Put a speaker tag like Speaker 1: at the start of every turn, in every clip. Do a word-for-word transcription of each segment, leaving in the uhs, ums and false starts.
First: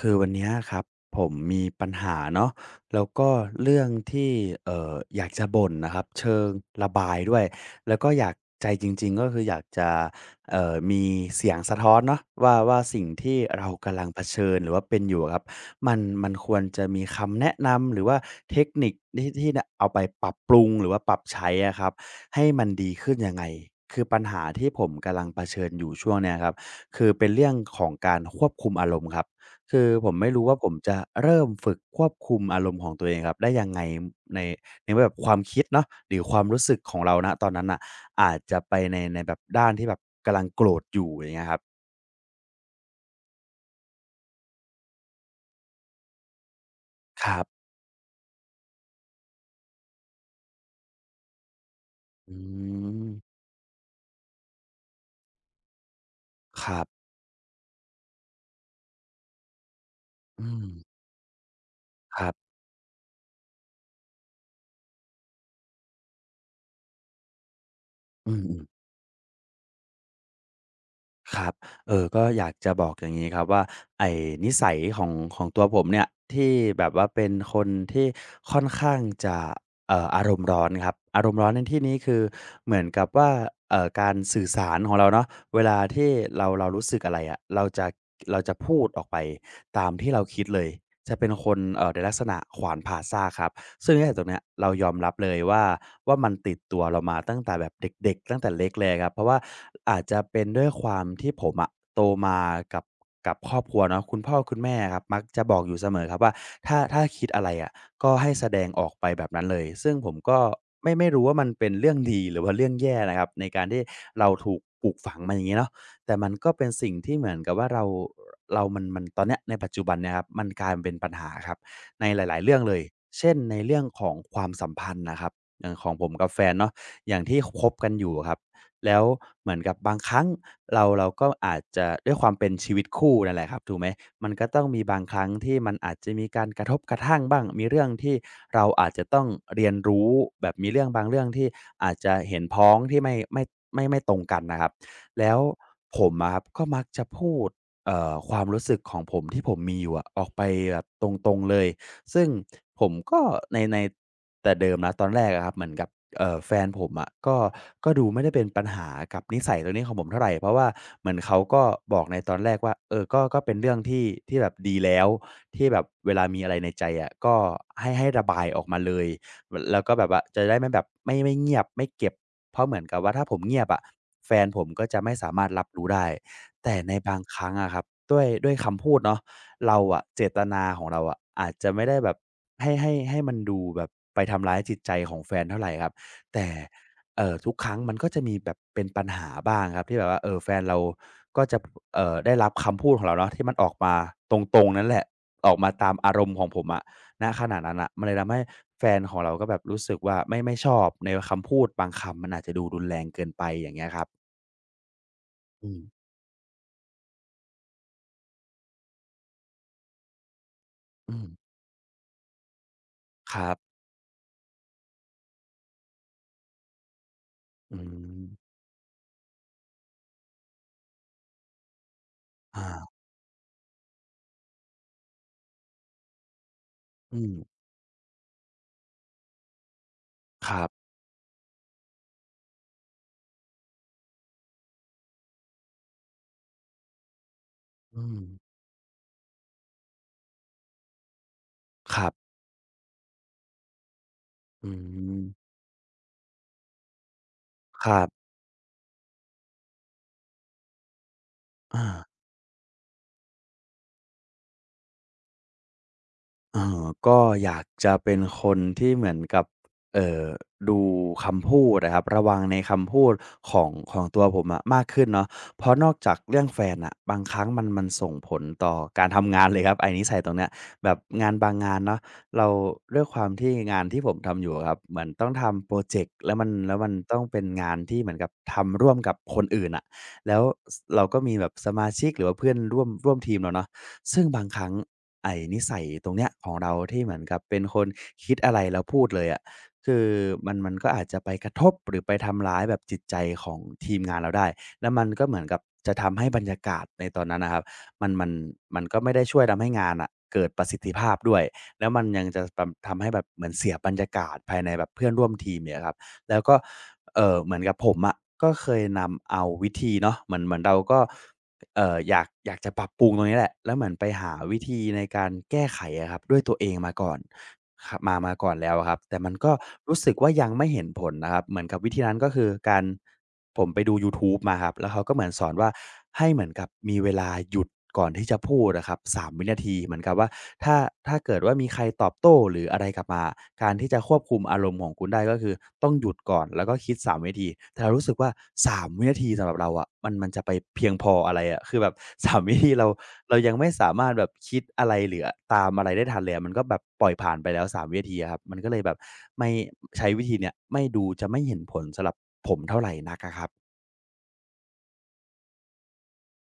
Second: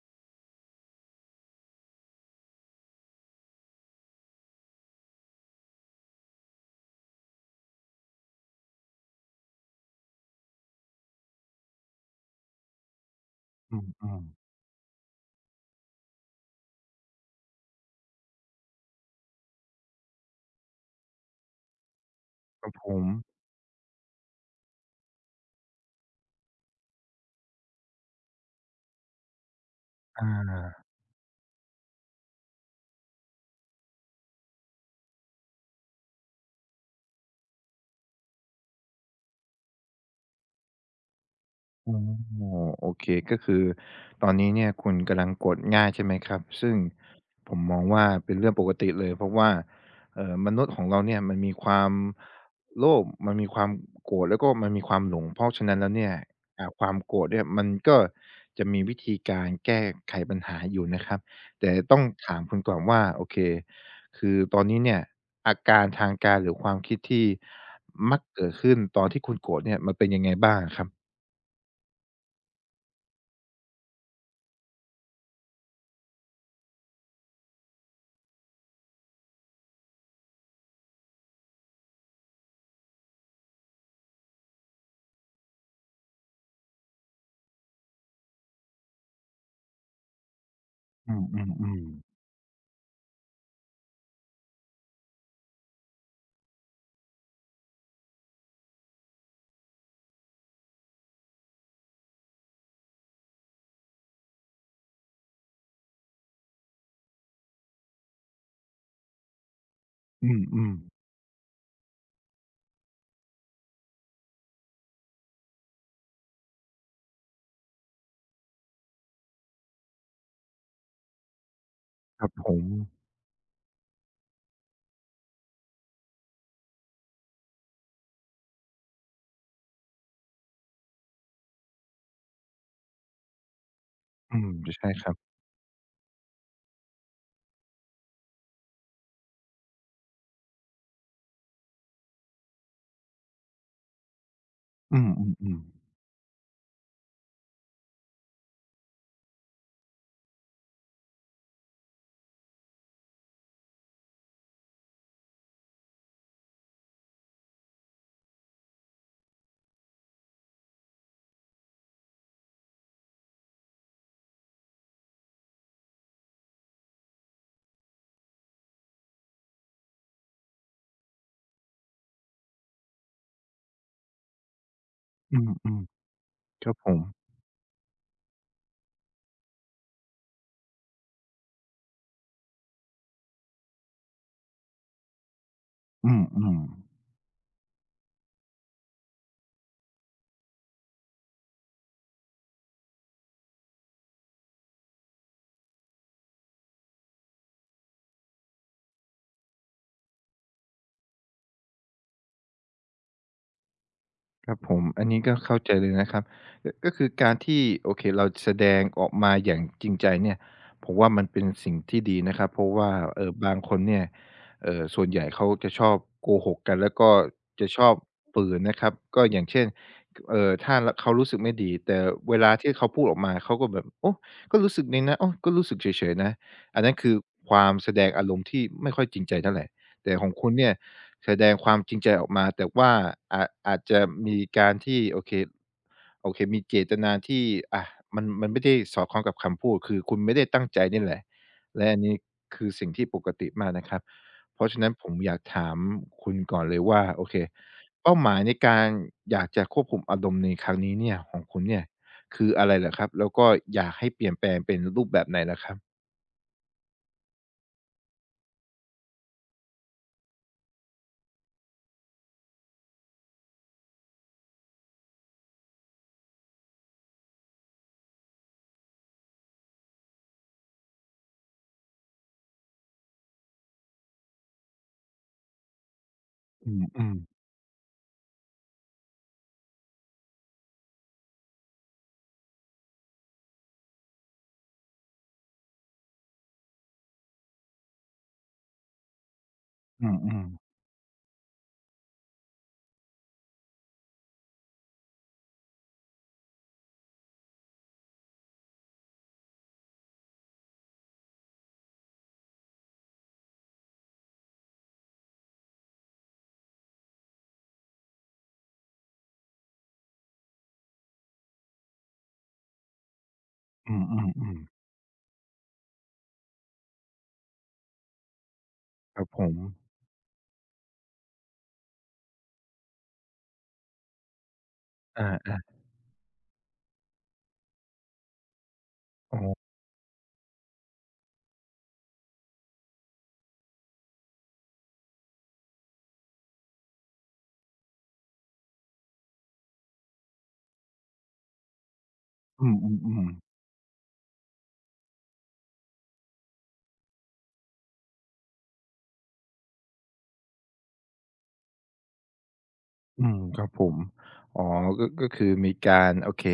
Speaker 1: คือวันเนี้ยครับผมมีปัญหาเนาะแล้วก็เรื่องที่เอ่ออยากจะบ่นนะครับเชิงระบายด้วยแล้วก็อยากใจจริงๆก็คืออยากจะเอ่อมีเสียงสะท้อนเนาะว่าว่าสิ่งที่เรา
Speaker 2: อื
Speaker 1: กำลังเผ
Speaker 2: ม
Speaker 1: ชิญหรือว่าเป็นอยู่ครับมันมันควรจะมีคำแนะนำหรือว่าเทคนิคที่ที่ะเอาไปปรับปรุงหรือว่าปรับใช้อะครับให้
Speaker 2: ๆ
Speaker 1: มัน
Speaker 2: กับผ
Speaker 1: ดี
Speaker 2: ม
Speaker 1: ขึ้นยังไงคือปัญหาที่ผมกำลังเผชิญอยู่ช่วงเนี้ยครับคือเป็นเรื่องของการควบคุมอารมณ์ครับ คือผมไม่รู้ว่าผ
Speaker 2: อา
Speaker 1: มจะเริ่มฝึกควบคุมอารมณ์ของตัวเองครับได้ยังไงในในแบบความคิดเนาะหรือความรู้สึกของเราณตอนนั้นน่ะอาจจะไปในในแบบด้านที่แบบกำลังโกรธอยู่อย่างเงี้ยครับ
Speaker 2: อ๋อโอเคก็คือตอนนี้เนี่ยคุณกำลังกดง่ายใช่ไหมครับซึ่ง
Speaker 1: ครั
Speaker 2: ผ
Speaker 1: บ
Speaker 2: มมองว่าเป็นเรื่องปกติเลยเพราะว่าเอ่อมนุษย์ของเราเนี่ยมันมีความ
Speaker 1: อื
Speaker 2: โลภมัน
Speaker 1: ม
Speaker 2: มีความโกรธแล้วก็มันมีความหลงเพราะฉะนั้นแล้วเนี่ย
Speaker 1: ค
Speaker 2: อ่า
Speaker 1: รั
Speaker 2: ความ
Speaker 1: บ
Speaker 2: โกรธเนี่ยมันก็จะมีวิธีการแก้ไขปัญ
Speaker 1: อื
Speaker 2: หา
Speaker 1: ม
Speaker 2: อยู่นะครับแต่ต้อง
Speaker 1: ครั
Speaker 2: ถาม
Speaker 1: บ
Speaker 2: คุณก่อนว่าโอเคคือตอนนี้เนี่ยอาการทางกายหรือความคิดที่มัก
Speaker 1: อื
Speaker 2: เกิดขึ้น
Speaker 1: ม
Speaker 2: ตอนที่คุณโกรธเนี่ยมันเป็นยังไงบ้างอะครับ
Speaker 1: ครับเออก็อยากจะบอกอย่างนี้ครับว่าไอ้นิสัยของของตัวผมเนี่ยที่แบบว่าเป็นคนที่ค่อนข้างจะเอ่ออารมณ์ร้อนครับอารมณ์ร้อนในที่นี้คือเหมือนกับว่าเอ่อการสื่อสารของเราเนาะเวลาที่เราเรารู้สึกอะไรอะเราจะเราจะพูดออกไปตามที่เราคิดเลย
Speaker 2: อื
Speaker 1: จะเป็นคน
Speaker 2: ม
Speaker 1: เอ่อ
Speaker 2: ๆ
Speaker 1: ในลัก
Speaker 2: ๆ
Speaker 1: ษณะขวานผ่าซากครับ ซึ่งไอ้ตรงเนี้ยเรายอมรับเลยว่าว่ามันติดตัวเรามาตั้งแต่แบบเด็กๆตั้งแต่เล็กเลยครับเพราะว่าอาจจะเป็นด้วยความที่ผมอะโตมากับกับครอบครัวเนาะคุณพ่อคุณแม่ครับมักจะบอกอยู่เสมอครับว่าถ้าถ้าคิดอะไรอะก็ให้แสดงออกไปแบบนั้นเลยซึ่งผม
Speaker 2: อื
Speaker 1: ก็
Speaker 2: มอืมอื
Speaker 1: ไม่
Speaker 2: ม
Speaker 1: ไม่รู้ว่ามันเป็นเรื่องดีหรือว่าเรื่องแย่นะครับในการที่เราถูกปลูกฝังมาอย่างนี้เนาะแต่มันก็เป็นสิ่งที่เหมือนกับว่าเราเรามันมันตอนเนี้ยในปัจจุบันเนี่ยครับมันกลายเป็นปัญหาครับ ในห
Speaker 2: ครับ
Speaker 1: ลายๆ
Speaker 2: ผ
Speaker 1: เรื่อง
Speaker 2: ม
Speaker 1: เลย เช่นในเรื่องของความสัมพันธ์นะครับ อย่างของผมกับแฟนเนาะอย่างที่คบกันอยู่อะครับ แล้วเหมือนกับบางครั้งเราเราก็อาจจะด้วยความเป็นชีวิตคู่นั่นแหละครับถูกไหมมัน
Speaker 2: อื
Speaker 1: ก็
Speaker 2: ม
Speaker 1: ต้องมี
Speaker 2: ใช่
Speaker 1: บาง
Speaker 2: ครั
Speaker 1: ค
Speaker 2: บ
Speaker 1: รั้งที่มันอาจจะมีการกระทบกระทั่งบ้างมีเรื่องที่เราอาจจะต้องเรียนรู้แบบมีเรื่องบางเรื่องที่อาจจะเห็นพ้องที่ไม่ไม่ไม่ไม่ตรงกันนะครับ
Speaker 2: อื
Speaker 1: แล้ว
Speaker 2: มๆๆ
Speaker 1: ผมอะครับก็มักจะพูดเอ่อความรู้สึกของผมที่ผมมีอยู่อะออกไปแบบตรงๆเลย ซึ่งผมก็ในในแต่เดิมนะตอนแรกอะครับเหมือนกับเอ่อแฟนผมอะก็ก็ดูไม่ได้เป็นปัญหากับนิสัยตรงนี้ของผมเท่าไหรเพราะว่าเหมือนเขาก็บอกในตอนแรกว่าเออก็ก็เป็นเรื่องที่ที่แบบดีแล้วที่แบบเวลามีอะไรในใจอะก็ให้ให้ระบายออกมาเลยแล้วก็แบบว่าจะได้ไม่แบบไม่ไม่เงียบไม่เก็บเพราะเหมือนกับว่าถ้าผมเงียบอะแฟนผมก็จะไม่สา
Speaker 2: อื
Speaker 1: มารถรับ
Speaker 2: ม
Speaker 1: รู้ได้
Speaker 2: ๆครั
Speaker 1: แต่
Speaker 2: บผ
Speaker 1: ใน
Speaker 2: ม
Speaker 1: บางครั้งอะครับด้วยด้วยคำพูดเนาะ เราอะเจตนาของเราอะอาจจะไม่ได้แบบให้ให้ให้มันดูแบบไปทำร้ายจิตใจของแฟนเท่าไรครับ
Speaker 2: อื
Speaker 1: แต่
Speaker 2: มๆ
Speaker 1: เอ่อทุกครั้งมันก็จะมีแบบเป็นปัญหาบ้างครับที่แบบว่าเออแฟนเราก็จะเอ่อได้รับคำพูดของเราเนาะที่มันออกมาตรงๆนั่นแหละออกมาตามอารมณ์ของผมอะณขณะนั้นน่ะมันเลยทำให้แฟนของเราก็แบบรู้สึกว่าไม่ไม่ชอบในคำพูดบางคำมันอาจจะดูรุนแรงเกินไปอย่างเงี้ยครับ
Speaker 2: ครับผมอันนี้ก็เข้า
Speaker 1: อื
Speaker 2: ใจ
Speaker 1: ม
Speaker 2: เลยนะครับก็ก็คือการที่โอเคเราแสดงออกมาอย่างจริงใจเนี่ยผมว่า
Speaker 1: อื
Speaker 2: มั
Speaker 1: ม
Speaker 2: นเป็นสิ่งที่ดีนะครับเพราะว่าเอ่อ
Speaker 1: ครั
Speaker 2: บางค
Speaker 1: บ
Speaker 2: นเนี่ยเอ่อส่วนใหญ่เขาจะชอบโกหกกันแล้วก็จะ
Speaker 1: อื
Speaker 2: ชอบฝื
Speaker 1: ม
Speaker 2: นนะครับก็อย่างเช่นเอ่อถ้ารเขารู้สึกไม่ดีแต่เวลา
Speaker 1: อา
Speaker 2: ที่เขาพูดออกมาเขาก็แบบโอ้ก็รู้สึกดีนะโอ้ก็รู้สึกเฉยๆนะอันนั้นคือ
Speaker 1: อืม
Speaker 2: ความแสดงอารมณ์ที่ไม่ค่อยจริงใจเท่าไร แต่ของคุ
Speaker 1: ค
Speaker 2: ณ
Speaker 1: รั
Speaker 2: เนี่ย
Speaker 1: บ
Speaker 2: แสดงความจริงใจออกมาแต่ว่าอาจอาจจะมีการที่โอเคโอเคมีเจตนาที่อะ
Speaker 1: อื
Speaker 2: มั
Speaker 1: ม
Speaker 2: นมันไม่ได้สอดคล้องกับคำพูดคือคุณไม่ได้ตั้งใจนี่แหละและ
Speaker 1: ค
Speaker 2: อัน
Speaker 1: รั
Speaker 2: นี้
Speaker 1: บ
Speaker 2: คือสิ่งที่ปกติมากนะครับเพ
Speaker 1: อื
Speaker 2: ราะฉะนั้นผม
Speaker 1: ม
Speaker 2: อยากถามคุณก่อนเลยว่าโอเค
Speaker 1: ครั
Speaker 2: เป้าห
Speaker 1: บ
Speaker 2: มายในการอยากจะควบคุมอารมณ์ในครั้งนี้เนี่ยของคุณเนี่
Speaker 1: อา
Speaker 2: ยคืออะไรเหรอครับแล้วก็อยากให้เปลี่ยนแปลงเป็นรูปแบบไหนเหรอครับ
Speaker 1: เออก็อยากจะเป็นคนที่เหมือนกับเอ่อดูคำพูดนะครับระวังในคำพูดของของตัวผมอะมากขึ้นเนาะเพราะนอกจากเรื่องแฟนน่ะบางครั้งมันมันส่งผลต่อการทำงานเลยครับไอ้นิสัยตรงเนี้ยแบบงานบางงานเนาะเราด้วยความที่งานที่ผมทำอยู่อะครับเหมือนต้องทำพรอเจกต์แล้วมัน
Speaker 2: อ
Speaker 1: แล้วมัน
Speaker 2: ืม
Speaker 1: ต้องเป็
Speaker 2: ๆ
Speaker 1: นงานที่เหมือนกับทำร่วมกับคนอื่นน่ะแล้วสเราก็มีแบบสมาชิกหรือว่าเพื่อนร่วมร่วมทีมเราเนาะ ซึ่งบางครั้งไอ้นิสัยตรงเนี้ยของเราที่เหมือนกับเป็นคนคิดอะไรแล้วพูดเลยอะคือ
Speaker 2: อืม
Speaker 1: มันมั
Speaker 2: ๆ
Speaker 1: นก็อาจจะไปกระทบหรือไปทำร้ายแบบจิตใจของทีมงานเราได้แล้วมันก็เหมือนกับจะทำให้บรรยากาศในตอนนั้นน่ะครับมันมันมันก็ไม่ได้ช่วยทำให้งานน่ะเกิดประสิทธิภาพด้วยแล้วมันยังจะทำทำให้แบบเหมือนเสียบรรยากาศภายในแบบเพื่อนร่วมทีมอีกอะครับแล้วก็เอ่อเหมือนกับผมอะก็เคยนำเอาวิธีเนาะเหมือนเหมือนเราก็ เอ่ออยากอยากจะปรับปรุงตรงนี้แหละแล้วเหมือ
Speaker 2: อื
Speaker 1: นไปหาวิ
Speaker 2: มๆ
Speaker 1: ธี
Speaker 2: ๆ
Speaker 1: ในการแก้ไขอะครับด้วยตัวเองมาก่อนครับมามาก่อนแล้วอะครับแต่
Speaker 2: ครับ
Speaker 1: มัน
Speaker 2: ผ
Speaker 1: ก็
Speaker 2: ม
Speaker 1: รู้สึกว่ายังไม่เห็นผลนะครับเหมือนกับวิธีนั้นก็คือการผมไปดูยูทูบมาครับแล้วเขาก็เห
Speaker 2: อ
Speaker 1: มือนสอนว่า
Speaker 2: า
Speaker 1: ให้เหมือนกับมีเวลาหยุด ก่อนที่จะพูดอะครับสาม
Speaker 2: อ๋
Speaker 1: วินา
Speaker 2: อ
Speaker 1: ทีเหมือนกับว่าถ้าถ้าเกิดว่ามีใครตอบโต้หรืออะไรกลับมาการที่จะควบคุมอารมณ์ของคุณได้ก็คือต้องหยุดก่อนแล้วก็คิดสามวินาทีแต่เรารู้สึกว่าสามวินาทีสำหรับเราอะมันมันจะไปเพียงพออะไรอะคือแบบ สามวินา
Speaker 2: อื
Speaker 1: ทีเรา
Speaker 2: ม
Speaker 1: เรายังไม่สามารถแบบคิดอะไรหรือตามอะไรได้ทันเลยอะมันก็แบบปล่อยผ่านไปแล้วสามวินาทีอะครับมันก็เลยแบบไม่ใช้วิธีเนี้ยไม่ดูจะไม่เห็นผลสำหรับผมเท่าไรนัก
Speaker 2: อืมอืม
Speaker 1: อะครั
Speaker 2: อื
Speaker 1: บ
Speaker 2: มครับผมอ๋อก็ก็คือมีการโอเค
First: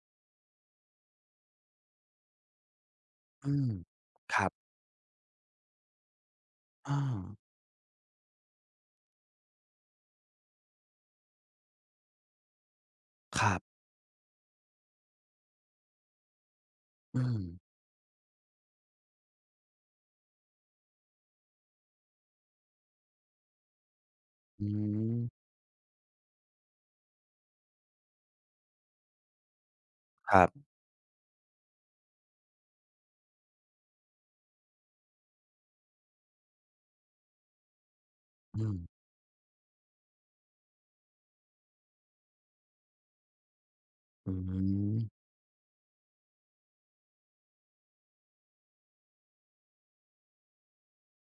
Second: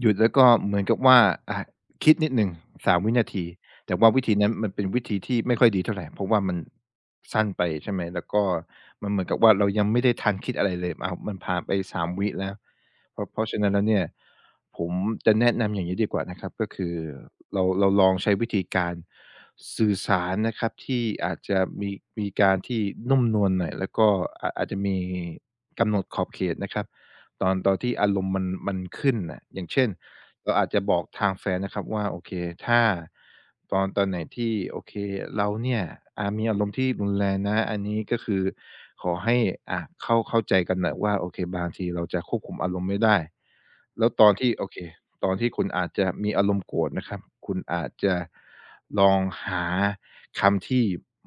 Speaker 2: หยุดแล้วก็เหมือนกับว่าอ่าคิดนิดหนึ่งสามวินาที
Speaker 1: อืม
Speaker 2: แต่ว่าวิธี
Speaker 1: ครั
Speaker 2: นั้
Speaker 1: บ
Speaker 2: นมันเป็นวิธีที่ไม่ค่อยดีเท่าไรเพราะว่ามัน
Speaker 1: อา
Speaker 2: สั้นไปใช่ไหมแล้วก็มันเหมือนกับว่าเรายังไม่ได้ทันคิดอะไรเลยอ้าวมันผ่านไปสามวิแล้ว เพราะเพ
Speaker 1: ค
Speaker 2: ราะ
Speaker 1: รั
Speaker 2: ฉะนั้น
Speaker 1: บ
Speaker 2: แล้วเนี่ยผมจะแนะนำอย่างนี้ดีกว่านะครับก็คือ
Speaker 1: อืม
Speaker 2: เราเราลองใช้วิธีการสื่อสารนะครับที่อาจจะมีมีการที่นุ่มนวลหน่อยแล้วก็อาจ
Speaker 1: อื
Speaker 2: อาจจะมี
Speaker 1: ม
Speaker 2: กำหนดขอบเขตนะครับตอนตอนที่อารมณ์มันมันขึ้นนะอย่างเช่น
Speaker 1: ครั
Speaker 2: เราอา
Speaker 1: บ
Speaker 2: จจะบอกทางแฟนนะครับว่าโอเคถ้าตอนตอนไหนที่โอเคเราเนี่ยอ่ามีอารมณ์ที่รุนแรงนะอันนี้ก็คือ
Speaker 1: อืม
Speaker 2: ขอให้อ่าเข้าเข้าใจกันหน่อยว่าโอเคบางทีเราจะควบคุมอารมณ์ไม่ได้แล้วตอ
Speaker 1: อื
Speaker 2: นที่โอเค
Speaker 1: ม
Speaker 2: ตอนที่คุณอาจจะมีอารมณ์โกรธนะครับคุณอาจจะลองหาคำที่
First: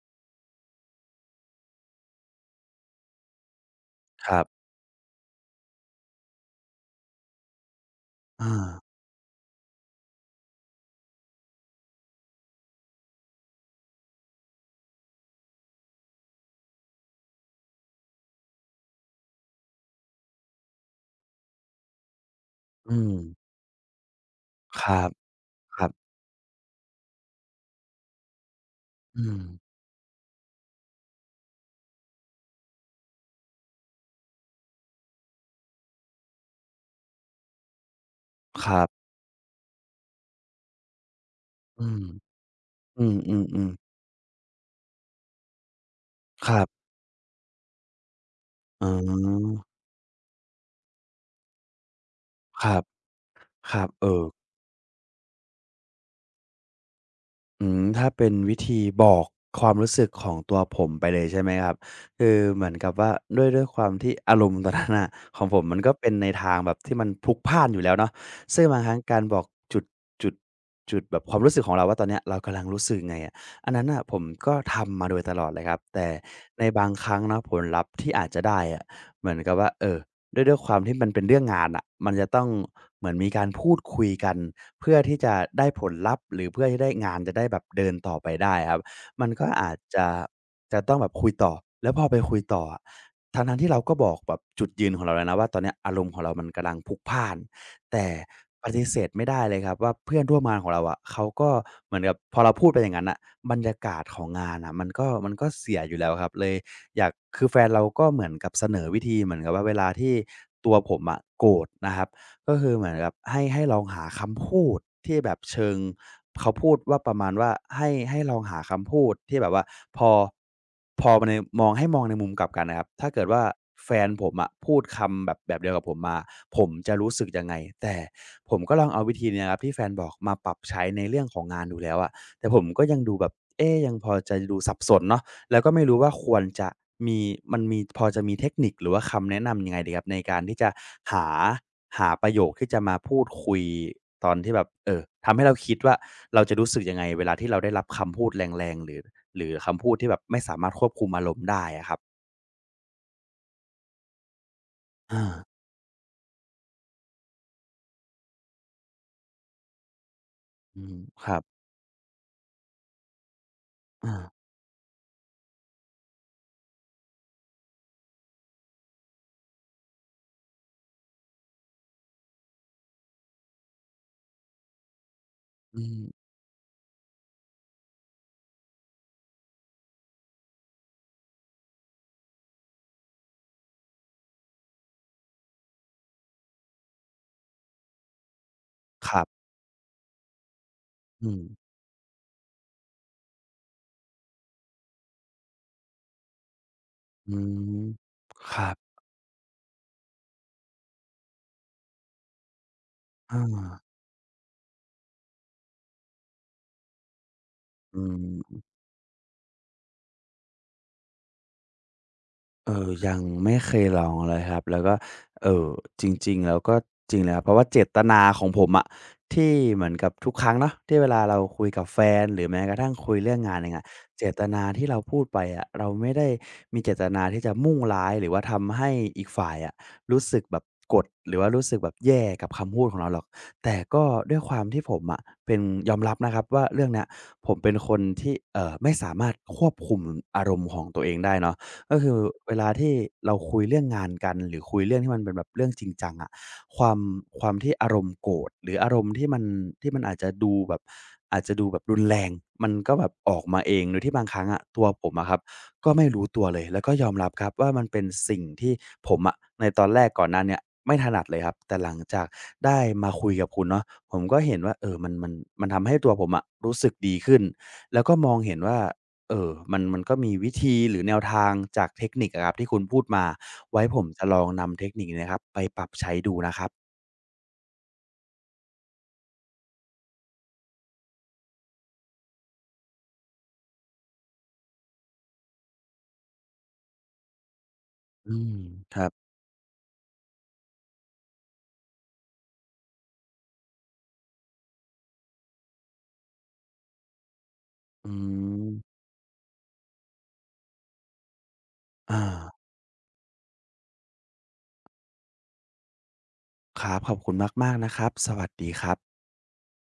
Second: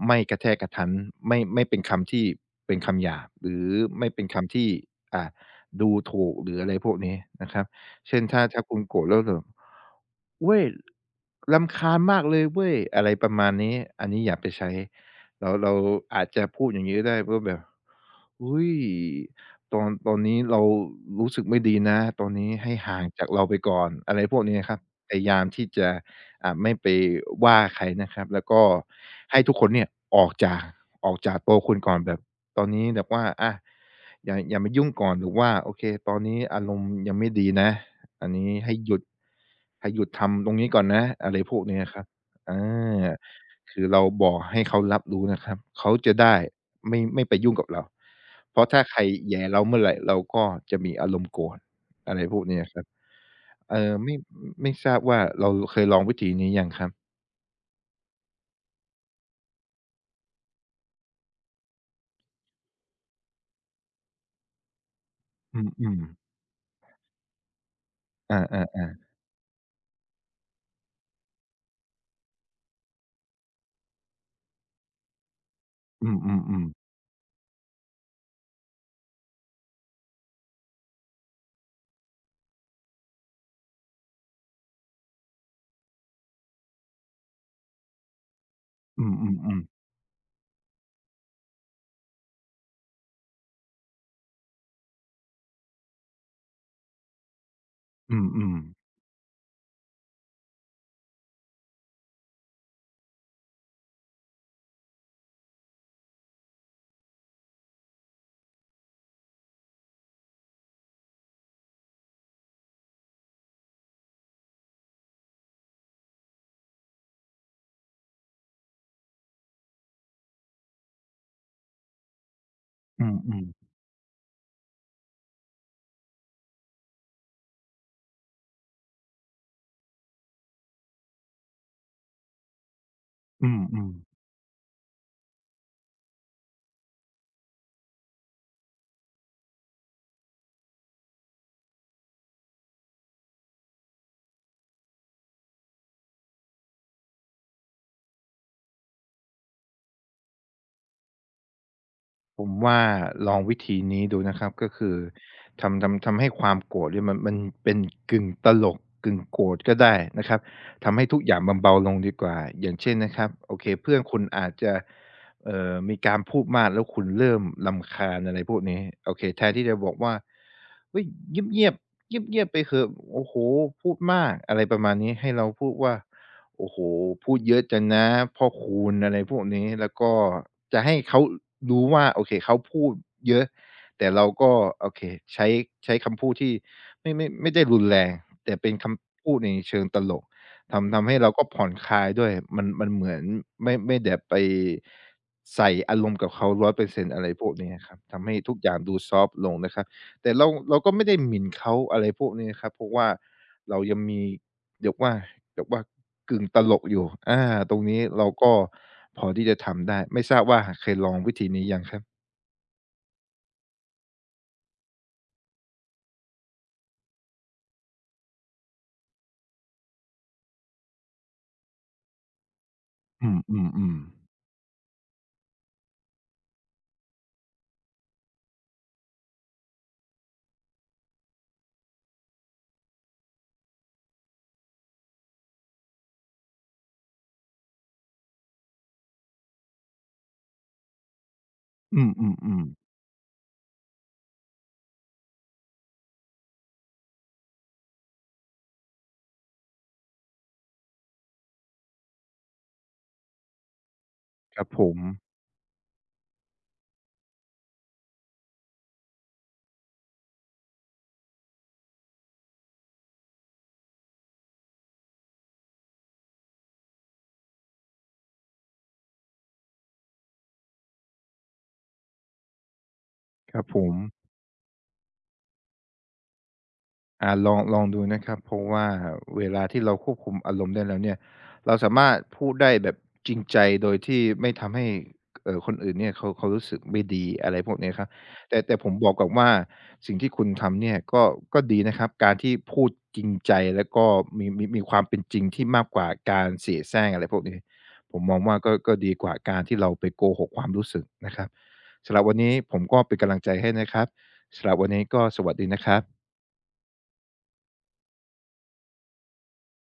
Speaker 2: ไม่กระแทกกระทันไม่ไม่เป็นคำที่เป็นคำหยาบหรือไม่เป็น
Speaker 1: ครั
Speaker 2: คำ
Speaker 1: บ
Speaker 2: ที่อ่าดูถูกหรืออะไรพวกนี้นะครับ เช่นถ้า
Speaker 1: อา
Speaker 2: ถ้าคุณโกรธแล้วแบบเฮ้ยรำคาญมากเลยเว้ยอะไรประมาณนี้อันนี้อย่าไปใช้เราเราอาจจะพูดอย่างงี้ก็ได้ว่าแบบอุ๊ยตอนตอนนี้เรารู้สึกไม่ดีนะตอนนี้ให้
Speaker 1: อื
Speaker 2: ห่าง
Speaker 1: ม
Speaker 2: จากเราไปก่อนอะไรพวกนี้ครับ
Speaker 1: ครับ
Speaker 2: พยายามที่
Speaker 1: ครั
Speaker 2: จะ
Speaker 1: บ
Speaker 2: อ่าไม่ไปว่าใครนะครับแล้วก็
Speaker 1: อื
Speaker 2: ให้
Speaker 1: ม
Speaker 2: ทุกคนเนี่ยออกจากออกจากโต๊ะคุณก่อนแบบตอนนี้แบบว่าอะอย่าอย่ามายุ่งก่อนหรือว่าโอเคตอนนี้อารมณ์ยังไม่ดีนะ อันนี้
Speaker 1: ค
Speaker 2: ให้
Speaker 1: รั
Speaker 2: หยุด
Speaker 1: บ
Speaker 2: ให้หยุดทำตรงนี้ก่อนนะอะไรพวกเนี้ย
Speaker 1: อื
Speaker 2: ครั
Speaker 1: ม
Speaker 2: บอ
Speaker 1: อื
Speaker 2: า
Speaker 1: ม
Speaker 2: คื
Speaker 1: ๆ
Speaker 2: อเราบอกให้เขารับรู้นะครับเขาจะได้
Speaker 1: ๆครับ
Speaker 2: ไม่ไม่ไปยุ่งกับเรา เพราะถ้า
Speaker 1: อ๋
Speaker 2: ใครแหย่
Speaker 1: อ
Speaker 2: เราเมื่อไรเราก็จะมีอารมณ์โกรธอะไรพวกเนี้
Speaker 1: ค
Speaker 2: ยค
Speaker 1: รั
Speaker 2: รั
Speaker 1: บ
Speaker 2: บ
Speaker 1: ค
Speaker 2: เอ่
Speaker 1: รับ
Speaker 2: อ
Speaker 1: เอ
Speaker 2: ไม่
Speaker 1: อ
Speaker 2: ไม่ทราบว่าเราเคยลองวิธีนี้ยังครับ
Speaker 1: อืมถ้าเป็นวิธีบอกความรู้สึกของตัวผมไปเลยใช่ไหมครับคือเหมือนกับว่าด้วยด้วยความที่อารมณ์ตอนนั้นน่ะของผ
Speaker 2: อ
Speaker 1: มมัน
Speaker 2: ื
Speaker 1: ก็
Speaker 2: ม
Speaker 1: เป็นใน
Speaker 2: ๆ
Speaker 1: ทางแบบที่มันพลุกพล่านอยู่แล้วเนาะ
Speaker 2: อ
Speaker 1: ซึ่ง
Speaker 2: า
Speaker 1: บางครั้ง
Speaker 2: ๆ
Speaker 1: การบอกจุดจุดจุดแบบความรู้สึกของเราว่าตอนเนี้ยเรากำลังรู้สึกไงอะอันนั้นน่ะผมก็ทำมาโดยตลอดเลยครับ
Speaker 2: ๆ
Speaker 1: แต่
Speaker 2: อื
Speaker 1: ใน
Speaker 2: มๆๆ
Speaker 1: บางครั้งเนาะผลลัพธ์ที่อาจจะได้อะเหมือนกับว่าเอ่อด้วยด้วยความที่มันเป็นเรื่องงานน่ะมันจะต้องเหมือนมีการพูดคุยกัน เพื่อที่จะได้ผลลัพธ์หรือเพื่อที่ได้งานจะได้แบบเดินต่อไปได้ครับ
Speaker 2: อื
Speaker 1: มันก็
Speaker 2: มๆ
Speaker 1: อาจ
Speaker 2: ๆ
Speaker 1: จะจะต้องแบบคุยต่อแล้วพอไปคุยต่ออะทั้งๆที่เราก็บอกแบบจุดยืนของเราแล้วนะว่าตอนเนี้ยอารมณ์ของเรามันกำลังพลุกพล่านแต่
Speaker 2: อืม
Speaker 1: ปฏิ
Speaker 2: ๆ
Speaker 1: เสธไม่ได้เลยครับว่าเพื่อนร่วมงานของเราอะเขาก็เหมือนกับพอเราพูดไปอย่างงั้นน่ะบรรยากาศของงานน่ะมันก็มันก็เสียอยู่แล้วครับเลยอยากคือแฟนเราก็เหมือนกับเสนอวิธีเหมือนกับว่าเวลาที่ตัวผมอะโกรธนะครับ ก็คือเหมือนกับให้ให้ลองหาคำพูดที่แบบเชิงเขาพูดว่าประมาณว่าให้ให้ลองหาคำพูดที่แบบว่าพอพอในมองให้มองในมุมกลับกันนะครับ
Speaker 2: อื
Speaker 1: ถ้าเกิดว่า
Speaker 2: มๆ
Speaker 1: แฟนผมอะพูดคำแบบแบบเดียวกับผมมาผมจะรู้สึกยังไงแต่ผมก็ลองเอาวิธีเนี้ยครับที่แฟนบอกมาปรับใช้ในเรื่องของงานดูแล้วอะแต่ผมก็ยังดูแบบ
Speaker 2: อื
Speaker 1: เอ๊ะ
Speaker 2: ม
Speaker 1: ยังพอ
Speaker 2: ๆ
Speaker 1: จะดูสับสนเนาะแล้วก็ไม่รู้ว่าควรจะมีมันมีพอจะมีเทคนิคหรือว่าคำแนะนำยังไงดีครับในการที่จะหา หาประโยคที่จะมาพูดคุยตอนที่แบบเออทำให้เราคิดว่าเราจะรู้สึกยังไงเวลาที่เราได้รับคำพูดแรงๆหรือหรือคำพูดที่แบบไม่สามารถควบคุมอารมณ์ได้อะครับ
Speaker 2: ผมว่าลองวิธีนี้ดูนะครับก็คือ
Speaker 1: อา
Speaker 2: ทำทำทำให้ความโกรธเนี่ยมันมันเป็นกึ่งตลกกึ่งโกรธก็ได้นะครับ
Speaker 1: อืม
Speaker 2: ทำให้ทุก
Speaker 1: ค
Speaker 2: อ
Speaker 1: รั
Speaker 2: ย่าง
Speaker 1: บ
Speaker 2: มันเบาลงดีกว่าอย่างเช่นนะครับโอเคเพื่อน
Speaker 1: อา
Speaker 2: คุณอาจจะเอ่อมีการพูดมากแล้วคุณเริ่มรำคาญอะไรพวกนี้โอเคแทนที่จะบอกว่าเฮ้ยเงียบๆเงียบๆไปเถอะโอ้โหพูดมากอะไรประมาณนี้ให้เราพูด
Speaker 1: อื
Speaker 2: ว่า
Speaker 1: ม
Speaker 2: โอ้โฮพูดเยอะจังนะพ่อคูณอะไรพวกนี้แล้วก็จะให้เขารู้ว่าโอเคเขาพูดเยอะแต่เราก็โอเคใช้ใช้คำพูดที่ไม่ไม่ไม่ได้รุนแรงแต่เป็นค
Speaker 1: ครั
Speaker 2: ำพูด
Speaker 1: บ
Speaker 2: ในเชิงตลกทำทำให้
Speaker 1: อื
Speaker 2: เรา
Speaker 1: ม
Speaker 2: ก็ผ่อนคลายด้วยมันมันเหมือนไม่ไม่ได้ไปใส่อารมณ์กับเขาหนึ่งร้อยเปอร์เซ็นต์อยเปอ
Speaker 1: อื
Speaker 2: ร์เซ็นต์อะไรพวกนี้
Speaker 1: ม
Speaker 2: ครับทำให้
Speaker 1: ค
Speaker 2: ทุก
Speaker 1: รั
Speaker 2: อย่าง
Speaker 1: บ
Speaker 2: ดูซอฟต์ลงนะครับแต่เราเราก็ไม่ได้หมิ่นเขาอะไรพวกนี้ครับเพราะว่า
Speaker 1: อา
Speaker 2: เรายังมี เดียกว่าเดียกว่ากึ่งตลกอยู่อาตรง
Speaker 1: อื
Speaker 2: นี้เราก็
Speaker 1: ม
Speaker 2: พอที่จะทำได้ ไม่ทราบว่าเคยลองวิธีนี้ยังครับ
Speaker 1: เออยังไม่เคยลองเลยครับแล้วก็เอ่อจริงๆแล้วก็จริงเลยครับเพราะว่าเจตนาของผมอะที่เหมือนกับทุกครั้งเนาะที่เวลาเราคุยกับแฟนหรือแม้กระทั่งคุย
Speaker 2: อื
Speaker 1: เรื่องงานเองอะ
Speaker 2: มๆๆ
Speaker 1: เจตนาที่เราพูดไปอะเราไม่ได้มีเจตนาที่จะมุ่งร้ายหรือว่าทำให้อีกฝ่ายอะรู้สึกแบบกดหรือว่ารู้สึกแบบแย่กับคำพูดของเราหรอกแต่ก็ด้วยความที่ผมอะเป็นยอมรับนะครับว่าเรื่องเนี้ยผมเป็นคนที่เอ่อไม่สามารถควบคุมอารมณ์ของตัวเองได้เนาะ ก็
Speaker 2: อื
Speaker 1: คือเว
Speaker 2: ม
Speaker 1: ลา
Speaker 2: ๆๆ
Speaker 1: ที่เราคุยเรื่องงานกันหรือคุยเรื่องที่มันเป็นแบบเรื่องจริงจังอะความความที่อารมณ์โกรธหรืออารมณ์ที่มันที่มันอาจจะดูแบบอาจจะดูแบบรุนแรงมันก็แบบออกมาเองโดยที่บางครั้ง
Speaker 2: ค
Speaker 1: อะ
Speaker 2: รับผ
Speaker 1: ตัว
Speaker 2: ม
Speaker 1: ผมอะครับก็ไม่รู้ตัวเลยแล้วก็ยอมรับครับว่ามันเป็นสิ่งที่ผมอะในตอนแรกก่อนหน้าเนี้ยไม่ถนัดเลยครับแต่หลังจากได้มาคุยกับคุณเนาะผมก็เห็นว่าเออมันมันมันทำให้ตัวผมอะรู้สึกดีขึ้นแล้วก็มองเห็นว่า เออมันมันก็มีวิธีหรือแนวทางจากเทคนิคอะครับที่คุณพูดมา
Speaker 2: ครับผ
Speaker 1: ไว้
Speaker 2: ม
Speaker 1: ผมจะลองนำเทคนิคนี้นะครับไปปรับใช้ดูนะครับ
Speaker 2: อ่าลองลองดูนะครับเพราะว่าเวลาที่เราควบคุมอารมณ์ได้แล้วเนี่ยเราสามารถพูดได้แบบจริงใจโดยที่ไม่ทำให้เอ่อคนอื่นเนี่ยเขาเขารู้สึกไม่ดีอะไรพวกเนี้ยครับ
Speaker 1: อืม
Speaker 2: แต่แต่ผม
Speaker 1: ครั
Speaker 2: บ
Speaker 1: บ
Speaker 2: อกกับว่าสิ่งที่คุณทำเนี่ยก็ก็ดีนะครับการที่พูดจริงใจแล้วก็มีมีมีความเป็นจริงที่มากกว่าการเสยแสร้งอะไรพวกนี้
Speaker 1: อื
Speaker 2: ผมมองว่าก็ก็
Speaker 1: ม
Speaker 2: ดีกว่าการที่เราไปโกหกความรู้สึกนะครับสำหรั
Speaker 1: อา
Speaker 2: บวันนี้ผมก็เป็นกำลังใจให้นะครับสำหรับวันนี้ก็สวัสดีนะครับ
Speaker 1: ครับขอบคุณมากๆนะครับสวัสดีครับ